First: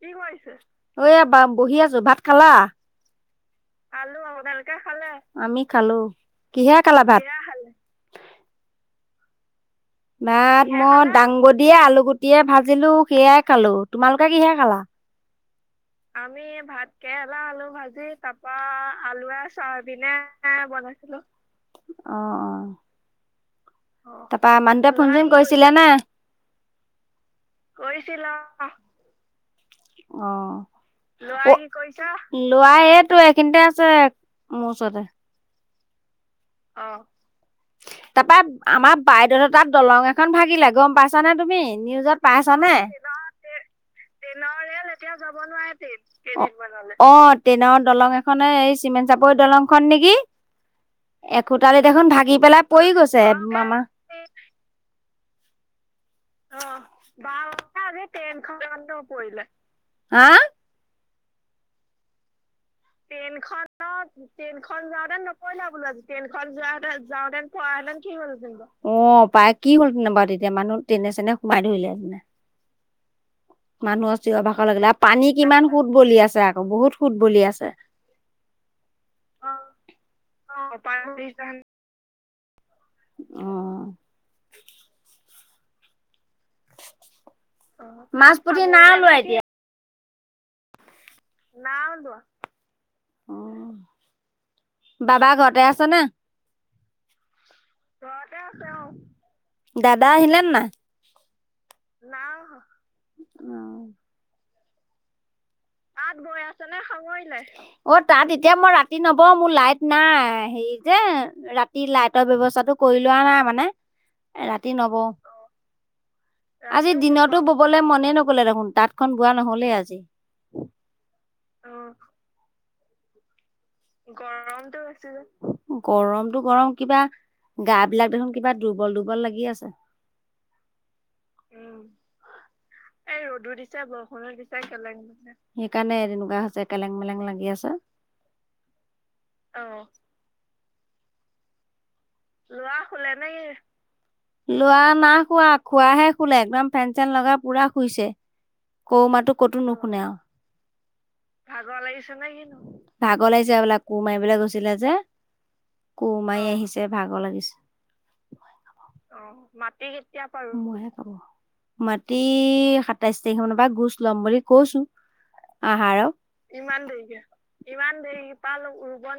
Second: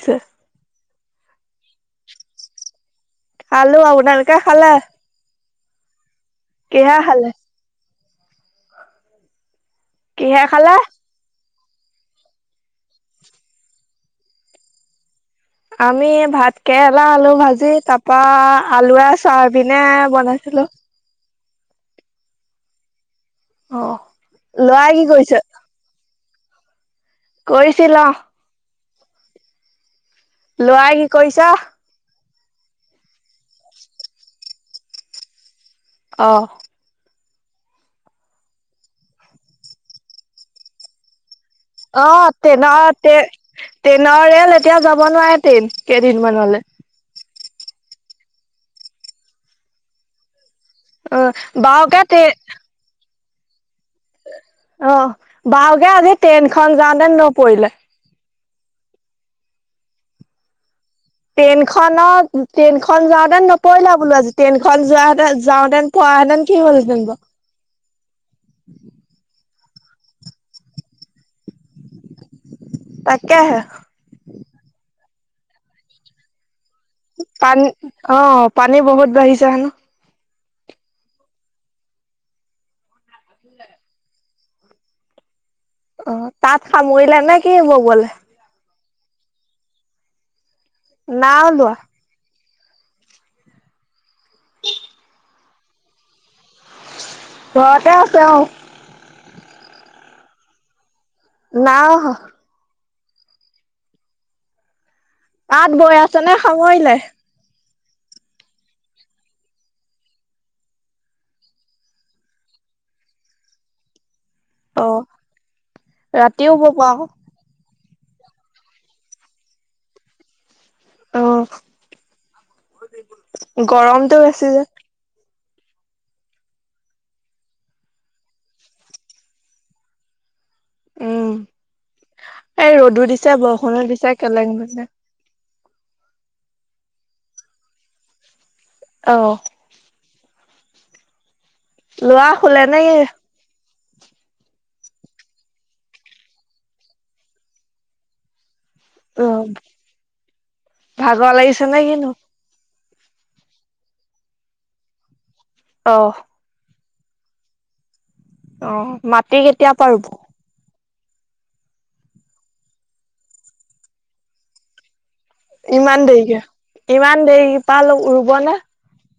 কি কৰিছে? এ বহি আছোঁ। ভাত খালা? খালোঁ। আপোনালোকে খালে? আমি খালোঁ। কিহেৰে খালে ভাত? কিহে ভাত খালে? মই দাংগদিয়ে, আলু গুটিয়ে ভাবিলোঁ সেয়াই খালোঁ। তোমালোকে কিহেৰে খালা? আমি ভাত কেৰেলা, আলু ভাজি তাৰপৰা আলুয়ে, চয়াবিনে বনাইছিলোঁ। [unintelligible] অঁ-অঁ! অ', তাৰপৰা লৰাই মানুহটোৱে কি ফোন-চোন কৰিছে? কৰিছিলে নে? কৰিছিল অ'। লৰাই কি অ', কৰিছে? লৰাই কৰিছে? ল'ৰাই এইটো এইখিনিতে আছে, মোৰ ওচৰতে। অ'। তাৰপৰা আমাৰ বাইদেউ হতৰ তাত দলং এখন ভাগিলে, গম পাইছা নে তুমি? নিউজত অ', পাইছানে ট্ৰেইনৰ ট্ৰেইনৰ ৰেল এতিয়া যাব নোৱাৰে ট্ৰেইন কেইদিনমানলৈ। অ', ট্ৰেইনৰ দলং এখনে এই চিমেণ্ট চাপৰি দলংখন নেকি? অ', এখুতাকে বাওকে দেখোন ট্ৰে ভাগি পেলাই পৰি গৈছে মামা অ', ভালকৈ আজি ট্ৰেইন খন যাওঁতে নপৰিলে। হা? ট্ৰাইনখনত ট্ৰেইন খন যাওঁতেন নপৰিলা বোলো আজি, ট্ৰেইন যোৱাাহেতেন যাওঁতেন পৰাহেঁতেন কি হলহেতেন [unintelligible] কি হ'ল তেনে বাৰু তেতিয়া মানুহ ট্ৰাইনে চেনে সোমাই ধৰিলে হেঁতেন তাকেহে। মানুহৰ চিয়ৰ বাখৰ লাগিলে আৰু পানী কিমান সুত বলি আছে আকৌ বহুত সুত বলি পানী আছে অ', পানী বহুত বাঢ়িছে হেনো। [unintelligible] অ'। অ', তাত সামৰিলে নেকি ববলেই? স্কুটি না লোৱা এতিয়া। নাও লোৱা দাদা ঘৰতে আছে নে? ঘৰতে আছে অ'। দাদা আহিলে নাই? নাই আহা। তাত বৈ আছে নে সামৰিলে? [unintelligible] অ', তাত এতিয়া মই ৰাতি নবও, মোৰ লাইট নাই হেৰি যে ৰাতি লাইটৰ ব্যৱস্থাটো কৰি লোৱা নাই মানে। ৰাতি অ নবও, ৰাতিও বব আজিৰ আকৌ দিনত ববলে মনেই নগ'লে দেখোন, তাঁতখন বোৱা নহ'লেই আজি। অ'। গৰমটো বেছি যে গৰমটো বেছি যে। গৰমতটো গৰম, কিবা গা বিলাক দেখোন কিবা দুৰ্বল দুৰ্বল লাগি আছে। উম, এই ৰ'দো দিছো, বৰষুণত দিছে [unintelligible] সেইকাৰণে তেনেকুৱা হৈছে কেলেং মেলেং লাগি আছে। অ'। অ'। শুলে ল'ৰা নে কি শুলেনেকি? লৰা নাই শুৱা, খোৱাহে শুলে একদম ফেন চেন লগাই পুৰা শুইছে। কৌ অ মাতো ক'তো নুশুনে আৰু। ভাগৰ লাগিছে নে কিনো? ভাগৰ লাগিছে হবলা কোৰ মাৰিবলে গৈছিলে যে, অ কোৰ মাৰি আহিছে ভাগৰ লাগিছে। অ', মাটি কেতিয়া পা ৰুব? [unintelligible] মাটি সাতাইশ তাৰিখ মানৰ পৰা গুচ ল'ম বুলি কৈছো। ইমান আহাৰৰ দেৰিকে ইমান দেৰি পা দেৰি ৰুব নে পালো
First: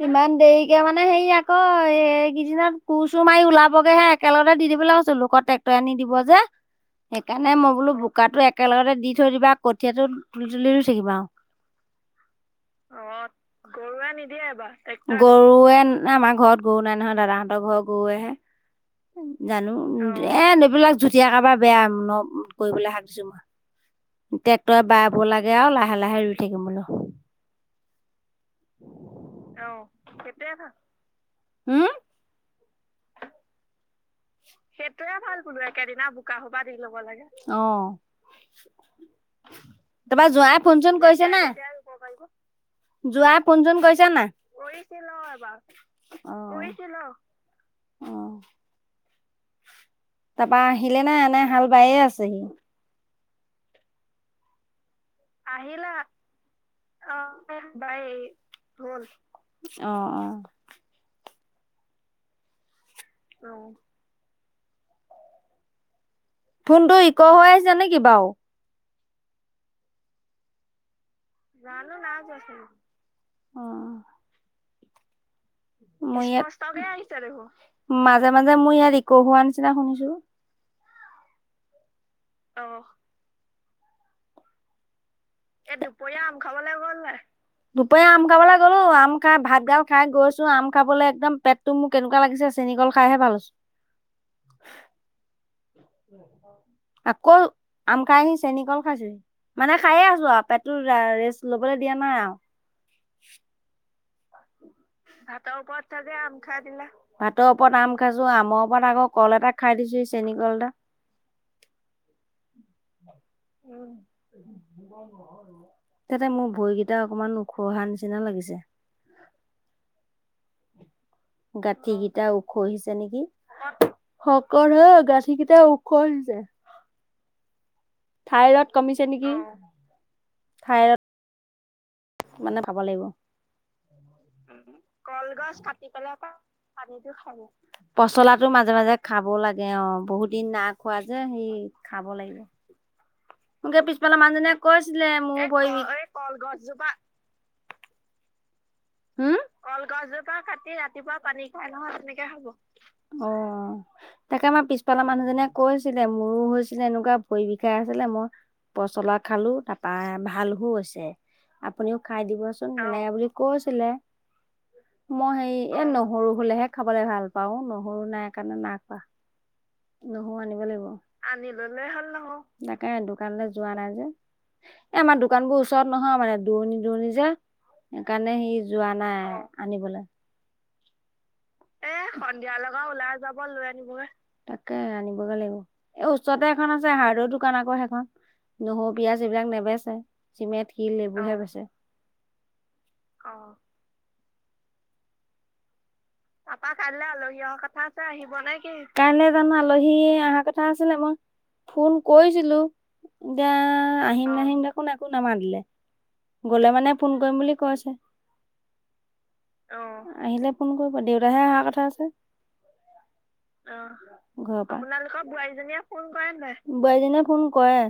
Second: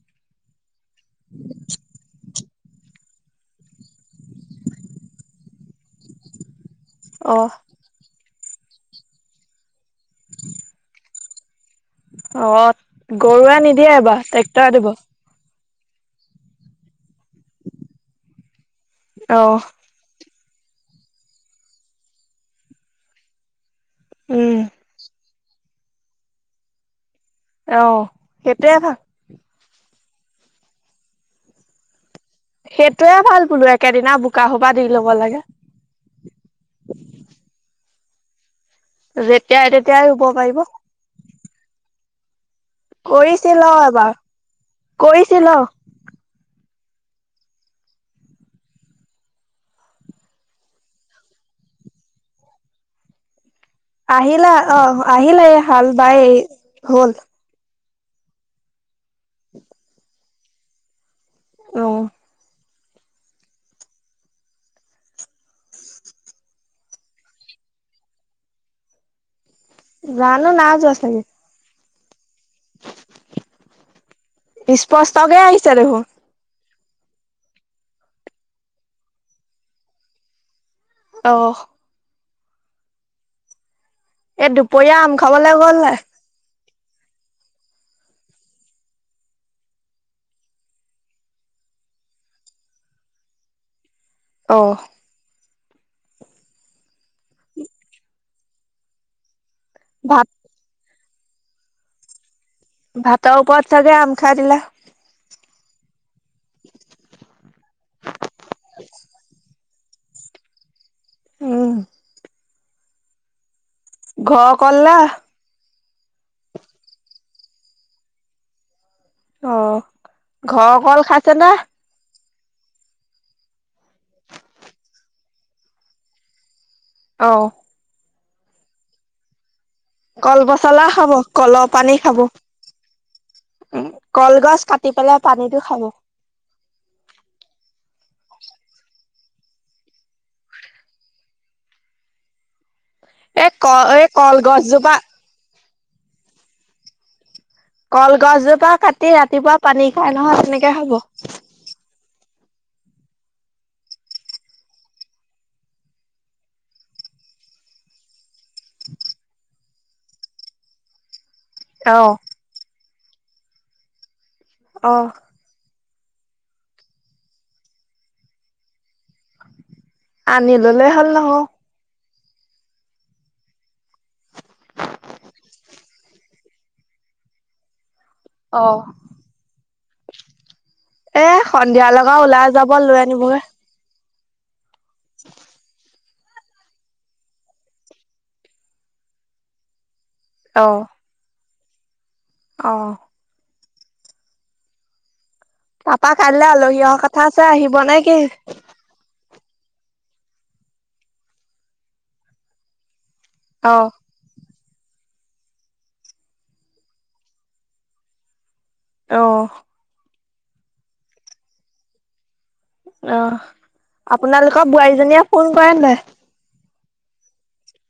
ইমান দেৰিকে মানে হেৰি আকৌ এই কিদিনত কুৰ চুৰ মাৰি ওলাব গে হে একেলগতে দি দিবলৈ কৈছোঁ লোকত ট্ৰেক্টৰ আনি দিব যে অ সেইকাৰণে মই বোলো বোকাটো একেলগতে দি থৈ দিবা কঠীয়াটো তুলি তুলি ৰুই থাকিম আও অ গৰুৱে নিদিয়ে এইবা ট্ৰেক্টৰে দিব আৰু গৰুৱে আমাৰ ঘৰত গৰু নাই নহয় দাদাহঁতৰ ঘৰৰ গৰুৱে হে জানো এ এইবিলাক যোতিয়া কাৰবাৰ বেয়া কৰিবলৈ হাক দিছোঁ মই উম। ট্ৰেক্টৰে বাব লাগে আও লাহে লাহে ৰুই থাকিম বোলো অ সেইটোৱে ভাল উম সেইটোয়ে ভাল বোলো একেদিনা বোকা সোপা দি ল'ব সেইটোয়ে ভাল লাগে। বলো একেদিনা বোকা সোপা দি ল'ব লাগে অ যেতিয়াই তেতিয়াই ৰুব তোমাৰ পাৰিব যোৱাই ফোনচোন কৰিছে নে নাই যোৱাই কৰিছিল ফোন চোন অ' কৰিছে এবাৰ নে নাই কৰিছিল অ'। অহ কৰিছিল অ অ তাপা আহিলে নাই এনে হাল বায়ে আছেহি আহিলা অ আহিলে এই হাল বাই হ'ল [unintelligible] অ অ অহ অহ ফোনটো ইকৌ' হৈ আছে নেকি বাওঁ জানো নাই যোৱা ছাগে জানো নাই জোৱা চান অহ স্পষ্টকে আহিছে দেখোন মোৰ ইয়াত [unintelligible] মাজে মাজে মই ইয়াত ইক হোৱা নিচিনা শুনিছো অ অ এই দুপৰীয়া আম খাবলে গ'ল নাই খাবলে গ'ল নাই? দুপৰীয়া আম খাবলে গ'লো আম খাই ভাত গাল খাই গৈছো আম খাবলৈ একদম পেট টো মোৰ কেনেকুৱা লাগিছে চেনি কল খাইহে ভাল হৈছে অ আকৌ আম খাইহি চেনী কল খাইছোহি মানে খাইয়ে আছো ভাত আও পেট টোৰ ৰেষ্ট ল'বলে দিয়া নাই আও ভাতৰ ওপৰত চাগে আম খাই দিলা ভাতৰ ওপৰত চাগে আম খাই দিলা ভাতৰ ওপৰত আম খাইছো আমৰ ওপৰত আকৌ কল এটা খাই দিছোঁ সেই চেনিকল এটা উম উম ঘৰৰ কল নে? তাতে মোৰ ভৰিকেইটা অকনমান ওখহা নিচিনা লাগিছে অ ঘৰৰ কল খাই গাঁঠি কেইটাও খহিছে নেকি শকত হ গাঁঠি কেইটা ওখ হৈ যায় অ থাইৰড কমিছে নেকি? কলপচলা থাইৰড খাব। কলৰ পানী খাব, মানে খাব লাগিব। উম কলগছ কাটি পেলাই পানীটো খাব। পানীটো খাব। পচলাটো মাজে মাজে খাব লাগে, অ বহুত দিন না খোৱা যে সেই খাব লাগিব। এই ক সকে এই পিছফালে মানুহজনীয়ে কলগছজোপা কৈছিলে ময়ো বই [unintelligible] কলগছজোপা কাটি হম ৰাতিপুৱা পানী খাই নহয় তেনেকে খাব। এ নহয় তেনেকে খাব, অ। তাকে আমাৰ পিছফালৰ মানুহজনে কৈছিলে মোৰো হৈছিলে এনেকুৱা ভৰি বিষাই আছিলে মই পচলা খালো তাৰপা ভালহো হৈছে আপুনিও খাই দিব চ চ নে বুলি কৈছিলে, অ মই সেই এ নহৰু হলেহে খাবলে ভাল পাও, নহৰু নাই কাৰণে নাই খোৱা। নহৰু আনি আনিব ললে লাগিব হ'ল নহৰু। তাকে দোকানলৈ যোৱা নাই যে এ আমাৰ দোকানবোৰ ওচৰত নহয় মানে দুৰণি দুৰণি যে সেইকাৰণে সি অ যোৱা নাই আনিবলৈ। এ সন্ধিয়া লগা ওলাই যাব লৈ আনিবগে। তাকে আনিবগে লাগিব। এই ওচৰতে এখন আছে হাৰ্ডৱেৰ দোকান আকৌ সেইখন নহৰু, পিয়াঁজ এইবিলাক নেবেচে। অ চিমেট, শিল এইবোৰহে বেচে। অ। অ। তাৰাপা কাইলৈ আলহী অহা কথা আছে আহিব নে কি? কাইলৈ জানো আলহী আহা কথা আছিলে মই ফোন কৰিছিলোঁ দে অ। আহিম নাহিম দেখোন একো নামাৰিলে, গ'লে মানে ফোন কৰিম বুলি কৈছে। অহ'। অহ, আহিলে ফোন কৰিব দেউতাহে আহাৰ কথা আছে। অ অহ, আপোনালোকৰ ঘৰৰ পৰা, বোৱাৰীজনীয়ে আপোনালোকৰ ফোন কৰে বোৱাৰীজনীয়ে নাই ফোন কৰে নে নাই? বোৱাৰীজনীয়ে ফোন কৰে।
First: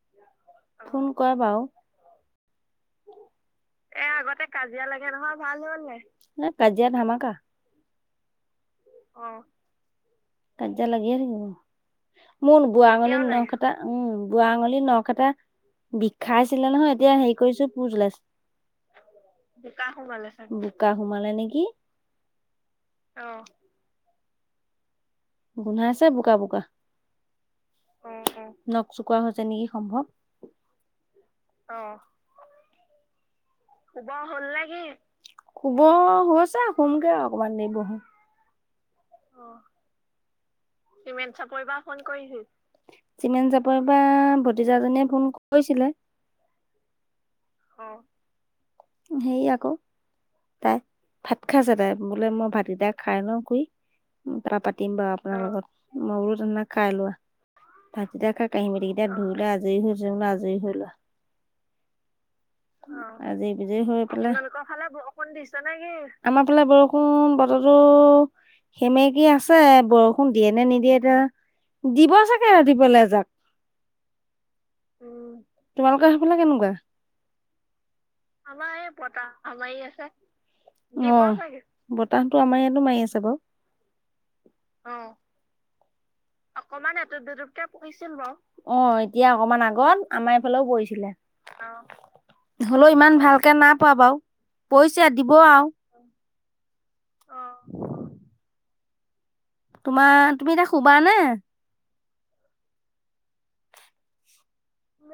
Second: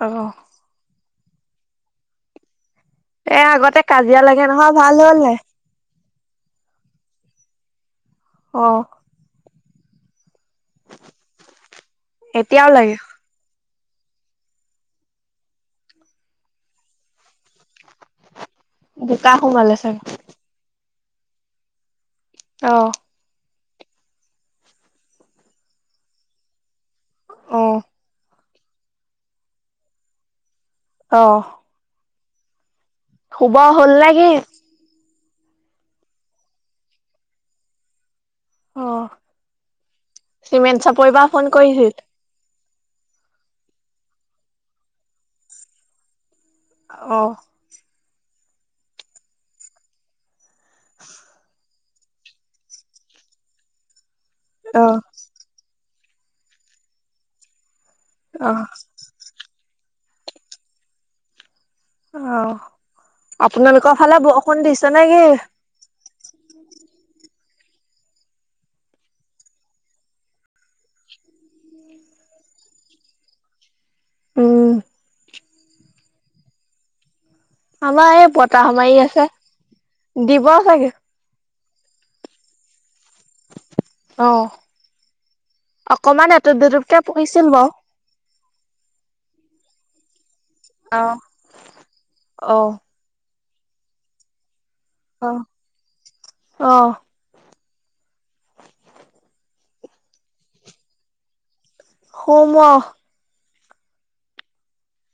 অহ'। ফোন কৰে বাৰু। এ আগতে এ, কাজিয়া আগতে লাগে নহয় কাজিয়া ভাল লাগে হ'ল নহয় নাই ভাল হ'ল নাই? এ কাজিয়া ধামাকা। অ'। অ'। কাজিয়া লাগিয়ে থাকো, মোৰ এতিয়াও বুঢ়া লাগে আঙুলি নখ কা টা উম', বুঢ়া আঙুলি নখ এটা বিষাইছিলে নহয়, এতিয়া হেৰি কৰিছো পুঁজ ওলাইছ বোকা সোমালে বোকা চাগে সোমালে চাগে? বোকা সোমালে নেকি? অহ'। অহ। গোন্ধাইছে বোকা বোকা। অ', অ। নখ চোকোৱা হৈছে নেকি সম্ভৱ? অহ। অ', - শুব হ'ল নে কি? শুব হৈছে, শুমগে অকমান দেৰি বহি। অ' চিমেণ্ট চত চিমেণ্ট চাপৰিৰ পৰা ফোন কৰিছিল। চিমেণ্ট চাপৰিৰ পৰা ভতিজাজনীয়ে ফোন কৰিছিলে। অ' হেৰি আকৌ তাই, ভাত খাই আছে তাই বোলে মই ভাত গিটা খাই লওঁ খুৰি কথা পাতিম অ', বাৰু আপোনাৰ লগত, মই বোলো তেনেহলে খাই লোৱা। ভাতকিকটা খাই অ', কাঁহি-বাটি ধুইলৈ আজৰি হৈ যেনিবা আজৰি হৈ লোৱা। অহ' আজি বুজিৰি হৈ পেলাই, আপোনালোকৰ ফালে নেকি? বৰষুণ দিছে আমাৰ ফালে বৰষুণ বতৰটো সেমেকী আছে, বৰষুণ দিয়ে নে নিদিয়ে বা দিব চাগে ৰাতিপুৱা লৈ এজাক উম, তোমালোকৰ সেইফালে কেনেকুৱা? আমাৰ এই বতাহ আমাৰ এই মাৰি আছে। বতাহ মাৰি আছে দিব চাগে। দিব চাগে বতাহটো আমাৰ ইয়াতো মাৰি আছে বাৰু, অ' অকমান এটোপ দোটোপকে পৰঢছিল বাৰু, অ' এতিয়া অকমান আগত আমাৰ এইফালেও পৰিছিলে। অ', অ'। হলেও ইমান ভালকে নাইপৰা বাৰু, পৰিছে দিব অ', আৰু, অ' অ' তোমাৰ তুমি এতিয়া শুবা নে? শুম অ, - ন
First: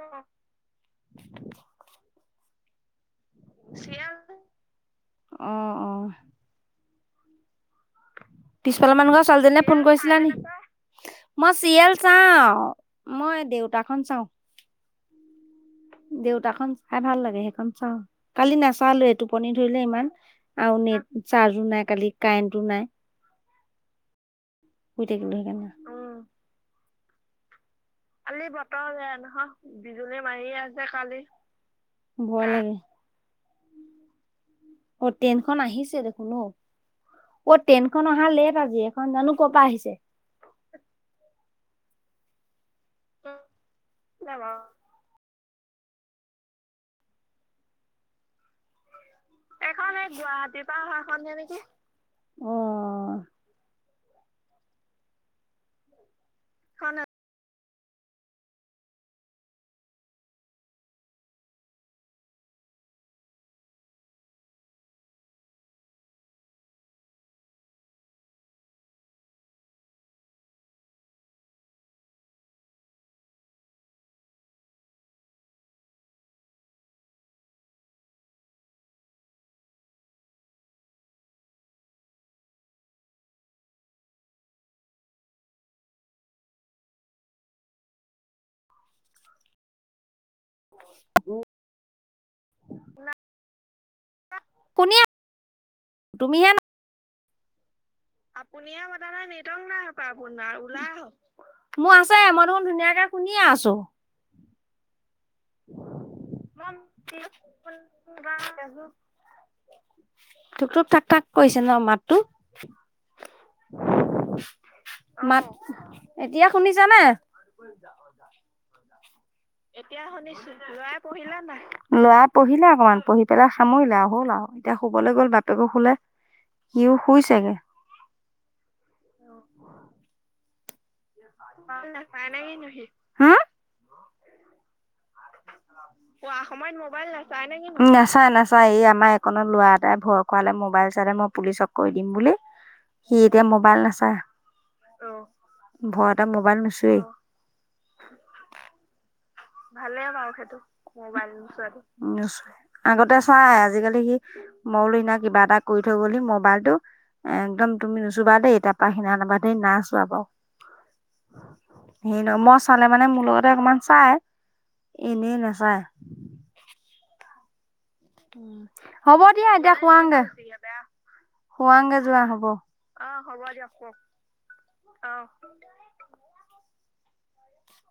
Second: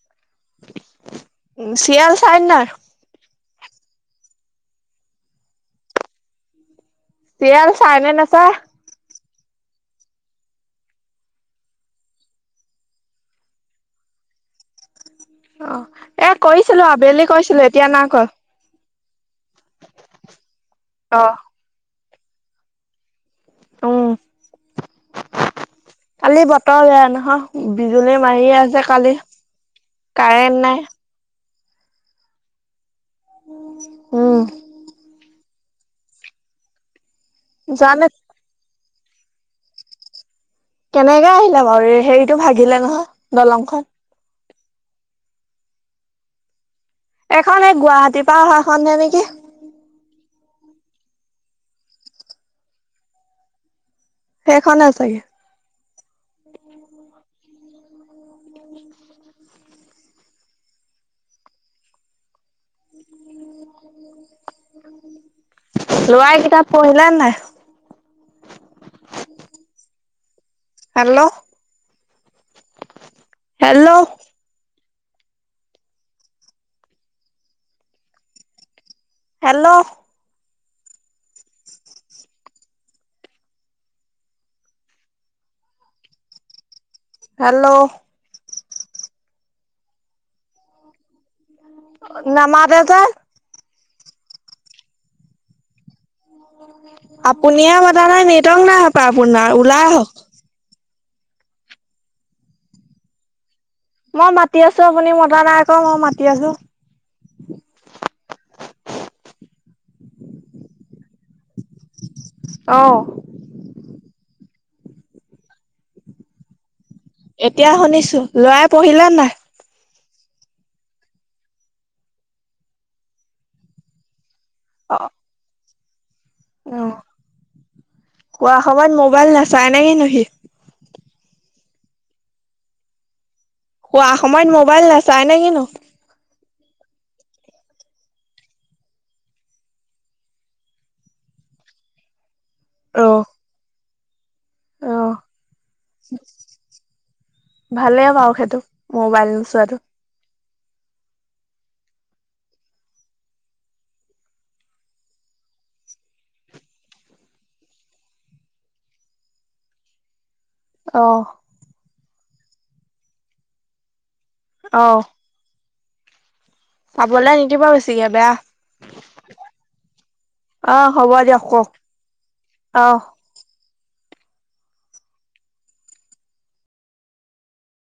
[inaudible] উ, ছিৰিয়েল চাই নাই? চিয়েল অ, - অ। চিয়েল চাই নে নাচায়? পিছফালৰ মানুহ ঘৰৰ ছোৱালীজনীলে ফোন কৰিছিলা নি? মই চিৰিয়েল চাওঁ, মই দেউতা খন চাওঁ। অ', এ দেউতাখন কৰিছিলো চাই ভাল আবেলি লাগে, কৰিছিলো সেইখন এতিয়া চাওঁ। নাই কৰা। কালি নাচালোৱেই, টোপনি ধৰিলে ইমান। আৰু নেট। অ'। চাৰ্জো নাই কালি, কাৰেণ্টো নাই। অ- শুই থাকিলো সেইযকাৰণে। কালি বতৰ বেয়া নহয়? বিজুলী কালি মাৰিয়ে আছে বতৰ কালি। বেয়া নহয়? বিজুলী মাৰিয়ে কাৰেণ্ট নাই আছে কালি। ভয় লাগে। উম। অ'ট্ৰেইনখন আহিছে দেখোন ঔ, জানো অ'ট্ৰেইনখন অহা লেট আজি। এখন জানো ক'ৰ পৰা আহিছে? কেনেকে আহিলে বাৰু? ৰে হেৰিটো ভাগিলে নহয়, দলংখন। [unintelligible] এখন, এই গুৱাহাটীৰ পৰা অহাখনহে নেকি? এখন, এই গুৱাহাটীৰ পৰা অহাখনহে নেকি? অ। সেইখনে চাগে। খনে ল'ৰাই কিতাপ পঢ়িলেনে নাই? Hello, hello? হেল্ল'? হেল্ল'? [inaudible] নামাতে যে? মই শুনি আছোঁ, তুমিহে নুশুনা। আপুনিহে মতা নাই, নেটৱৰ্ক নাই হ'ব পায় আপোনাৰ। ওলাই আহক। ওলাই, ওলাই আহক, মোৰ আছে মই দেখোন ধুনীয়াকে শুনিয়ে আছোঁ। মই মাতি আছোঁ, আপুনি মতা নাই আকৌ। মই মাতি আছোঁ। [unintelligible] টুক-টুক, টাক-টাক কৰিছে ন মাত? অ'। মাত, এতিয়া শুনিছেনে? এতিয়া শুনিছোঁ। ল'ৰাই পঢ়িলেনে নাই? এতিয়া শুনিছোঁ। ল'ৰাই পঢ়িলেনে নাই? ল'ৰাই পঢ়িলে অকমান, পঢ়ি পেলাই সামৰিলে আৰু, হ'ল আৰু এতিয়া অ শুবলৈ গ'ল, বাপেকো শুলে। সিও শুইছেগে। শুৱা সময়ত মোবাইল নাচাই নে কিনো সি? মোবাইল নেচাই নে কিনো সি? হাঁ? শুৱা সময়ত মোবাইল নাচাই নে কিনো? শুৱা সময়ত মোবাইল নাচাই নে কিনো? উম, নেচাই নেচাই। এই আমাৰ এইকনৰ ল'ৰা এটাই ভয় খোৱালে, মোবাইল চালে মই পুলিচক কৈ দিম বুলি। অ সি এতিয়া ম'বাইল নেচাই, অ ভয়তে ম'বাইল নুচোৱেই। ভালে বাৰু সেইটো, ম'বাইল নোচোৱাটো। ভালে বাৰু সেইটো, ম'বাইল নোচোৱাটো। নুচোৱে, আগতে চাই আজিকালি সি মই বোলো সিদিনা কিবা এটা কৰি থৈ গ'লি, মোবাইলটো একদম তুমি নুচোবা দেই, তাৰপা সেইদিনাখনৰ পৰা ধৰি নাই চোৱা বাৰু। অ হেই ন মই চালে মানে মোৰ লগতে অকমান চাই অ এনেই নাচায় চাবলৈ নিদিব বেছি হ'ব দিয়া এতিয়া শুৱাংগে অ হ'ব দিয়ক কওক শুৱাংগে যোৱা হ'ব অ হ'ব দিয়ক কওক অ